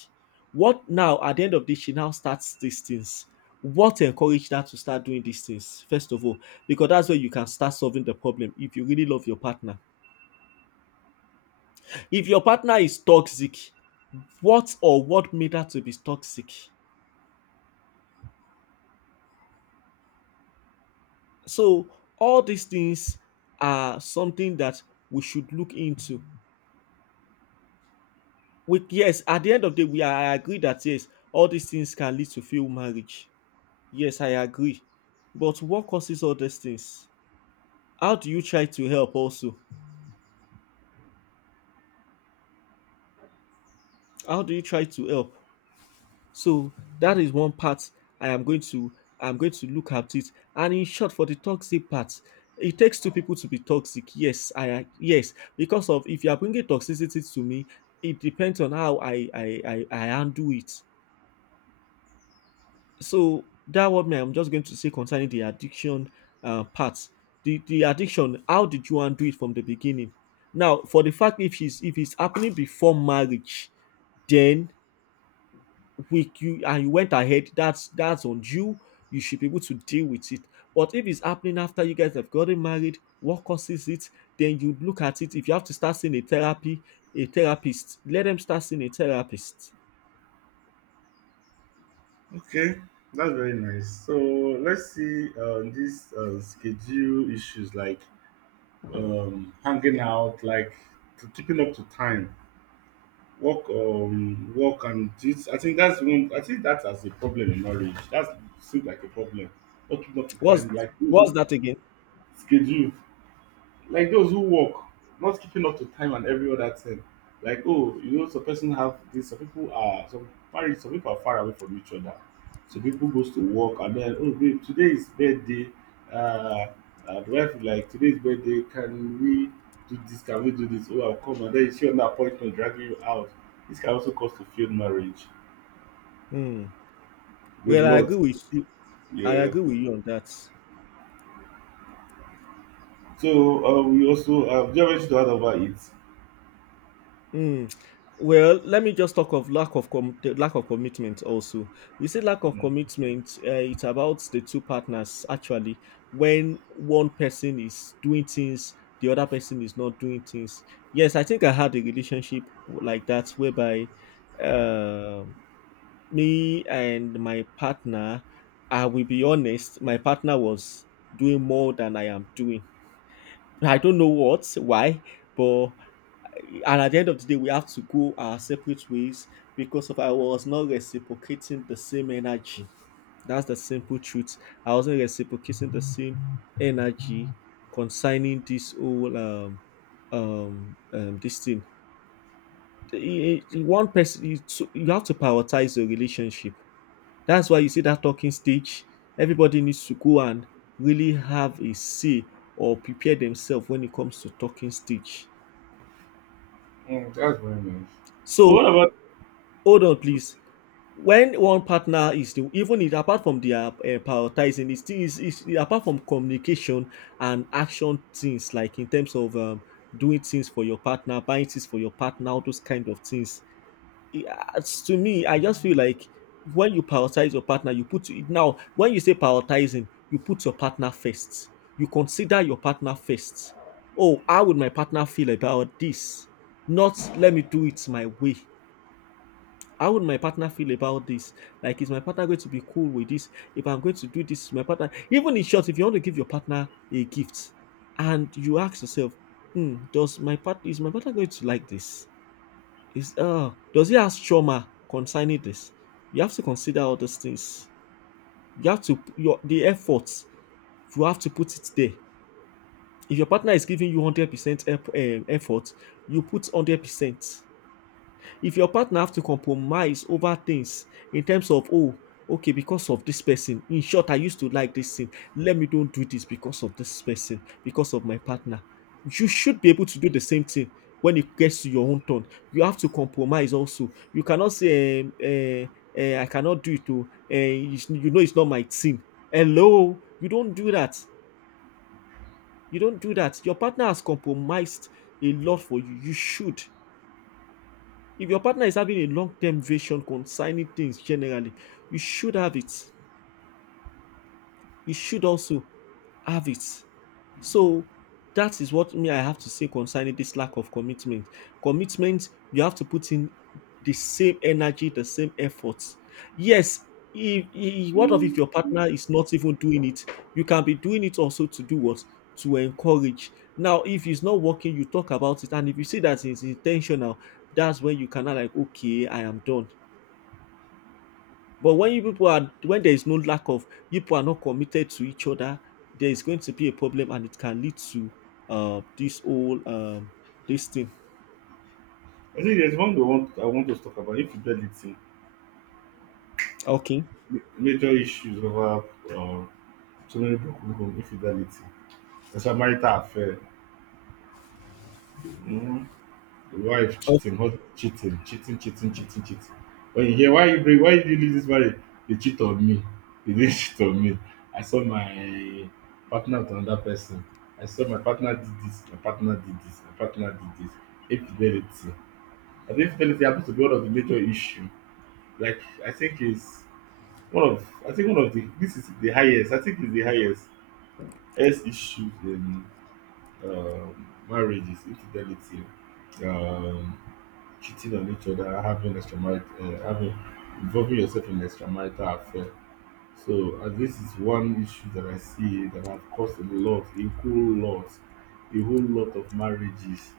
Speaker 2: What now at the end of this, she now starts these things. What encouraged her to start doing these things first of all? Because that's where you can start solving the problem if you really love your partner. If your partner is toxic, what or what made her to be toxic? So all these things are something that we should look into. We Yes, at the end of the day, we I agree that yes, all these things can lead to failed marriage. Yes, I agree. But what causes all these things? How do you try to help also? How do you try to help? So that is one part I am going to, I'm going to look at it. And in short, for the toxic part, it takes two people to be toxic, yes, because of if you are bringing toxicity to me, it depends on how I handle it. So that what me I'm just going to say concerning the addiction part. The the addiction, how did you undo it from the beginning? Now for the fact if it's happening before marriage, then we you and you went ahead, that's on you. You should be able to deal with it. But if it's happening after you guys have gotten married, what causes it? Then you look at it. If you have to start seeing a therapist, let them start seeing a therapist.
Speaker 1: Okay, that's very nice. So let's see these schedule issues like hanging out, like to keeping up to time, work. And this, I think that's one, I think that's as a problem in marriage that seems like a problem, not keeping up to
Speaker 2: What's
Speaker 1: time, like
Speaker 2: that again?
Speaker 1: schedule. Like those who work, not keeping up to time and every other thing. Like, oh, you know, some person have this, some people are some married, some people are far away from each other. So people goes to work and then, oh babe, today is birthday. Uh, the wife will like, today's birthday, can we do this, can we do this? Oh, I'll come, and then she on the appointment, dragging you out. This can also cause to failed marriage.
Speaker 2: Hmm.
Speaker 1: A
Speaker 2: Well, I agree
Speaker 1: lot.
Speaker 2: with you. I
Speaker 1: Yeah.
Speaker 2: agree with you on that.
Speaker 1: So we also, do you have anything to add about it?
Speaker 2: Mm. Well, let me just talk of lack of the lack of commitment. Also, you say lack of commitment. It's about the two partners actually. When one person is doing things, the other person is not doing things. Yes, I think I had a relationship like that, whereby uh, me and my partner, I will be honest. My partner was doing more than I am doing. I don't know what, why, but, and at the end of the day, we have to go our separate ways because of I was not reciprocating the same energy. That's the simple truth. I wasn't reciprocating the same energy concerning this whole this thing. One person, you, so, you have to prioritize your relationship. That's why you see that talking stage, everybody needs to go and really have a say or prepare themselves when it comes to talking stage.
Speaker 1: Mm, that's very nice.
Speaker 2: So
Speaker 1: So what about,
Speaker 2: hold on please, when one partner is the even it, apart from their prioritizing it, still is apart from communication and action, things like in terms of doing things for your partner, buying things for your partner, all those kind of things, to me, I just feel like when you prioritize your partner, you put it, now when you say prioritizing, you put your partner first, you consider your partner first. Oh, how would my partner feel about this? Not, let me do it my way. How would my partner feel about this? Like, is my partner going to be cool with this? If I'm going to do this, my partner, even in short, if you want to give your partner a gift, and you ask yourself, hmm, does my part is my partner going to like this? Is Does he has trauma concerning this? You have to consider all those things. You have to your the efforts, you have to put it there. If your partner is giving you 100% effort, you put 100%. If your partner have to compromise over things in terms of, oh, okay, because of this person. In short, I used to like this thing. Let me don't do this because of this person, because of my partner. You should be able to do the same thing when it gets to your own turn. You have to compromise also. You cannot say, I cannot do it. Oh, you know, it's not my thing. Hello, you don't do that. You don't do that. Your partner has compromised a lot for you. You should. If your partner is having a long term vision concerning things generally, you should have it, you should also have it. So that is what me I have to say concerning this lack of commitment. Commitment, you have to put in the same energy, the same efforts. Yes, if what of if your partner is not even doing it? You can be doing it also to do what? To encourage. Now, if it's not working, you talk about it, and if you see that it's intentional, that's when you cannot like, okay, I am done. But when you people are when there is no lack of, you people are not committed to each other, there is going to be a problem, and it can lead to this whole this thing.
Speaker 1: I think there's one we want, I want us to talk about infidelity.
Speaker 2: Okay.
Speaker 1: Major issues over uh, so many people, infidelity. It's a marital affair. Mm. The wife cheating, husband cheating, cheating, cheating, cheating, cheating. When you hear why you break, why did you leave this marriage? They cheat on me. They didn't cheat on me. I saw my partner with another person. I saw my partner did this, my partner did this, my partner did this. Infidelity. I think infidelity happens to be one of the major issue. Like I think it's One of, I think one of the, this is the highest. I think it's the highest issue in marriage is infidelity, um, cheating on each other, having extramarital, having involving yourself in extramarital affair. So this is one issue that I see that have caused a lot, a whole lot, a whole lot of marriages,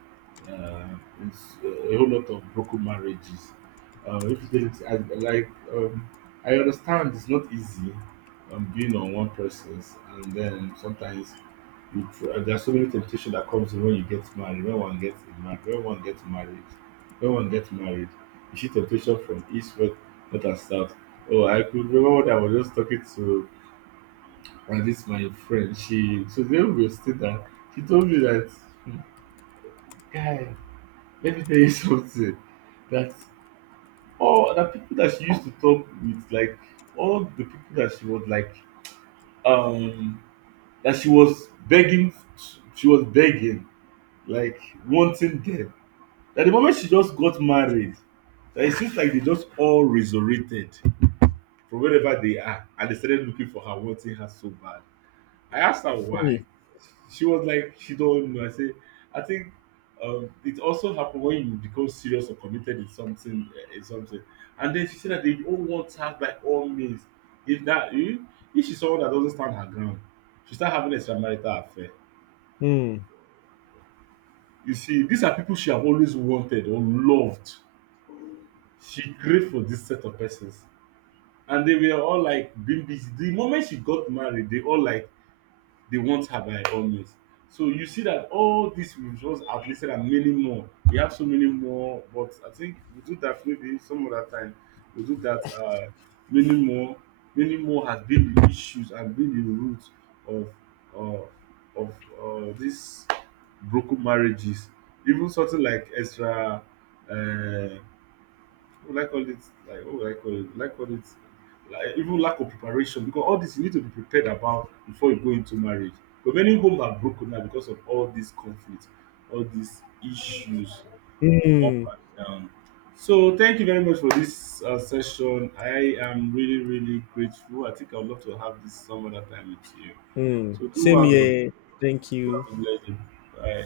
Speaker 1: uh, a whole lot of broken marriages. If there's I, like, I understand it's not easy being on one person's, and then sometimes there are so many temptations that comes when you get married, when one gets married. You see temptation from east, west, north, and south. Oh, I could remember when I was just talking to this my friend. She so then we were still there. She told me that, "Hmm, guy, let me tell you something." That all the people that she used to talk with, like all the people that she was like um that she was begging, like wanting them, that the moment she just got married, that it seems like they just all resurrected from wherever they are and they started looking for her, wanting her so bad. I asked her why.
Speaker 2: Okay.
Speaker 1: She was like, she don't know. I say, I think it also happens when you become serious or committed in something, in something. And then she said that they all want her by all means. If that, if if she's someone that doesn't stand her ground, she start having extramarital affair.
Speaker 2: Hmm. Hmm.
Speaker 1: You see, these are people she have always wanted or loved. She great for this set of persons. And they were all like being busy. The moment she got married, they all like they want her by all means. So you see that all these we've just outlisted, and many more. We have so many more, but I think we do that maybe some other time. We do that many more. Many more has been the issues and been the root of uh, of these broken marriages. Even something like extra uh, would I call it like what would I call it? Would I call it like even lack of preparation, because all this you need to be prepared about before you go into marriage. But many homes are broken now because of all these conflicts, all these issues up
Speaker 2: Hmm.
Speaker 1: and down. So thank you very much for this session. I am really really grateful. I think I would love to have this some other time with you.
Speaker 2: Hmm.
Speaker 1: So do
Speaker 2: Same here. Thank you.
Speaker 1: have a blessing. Bye.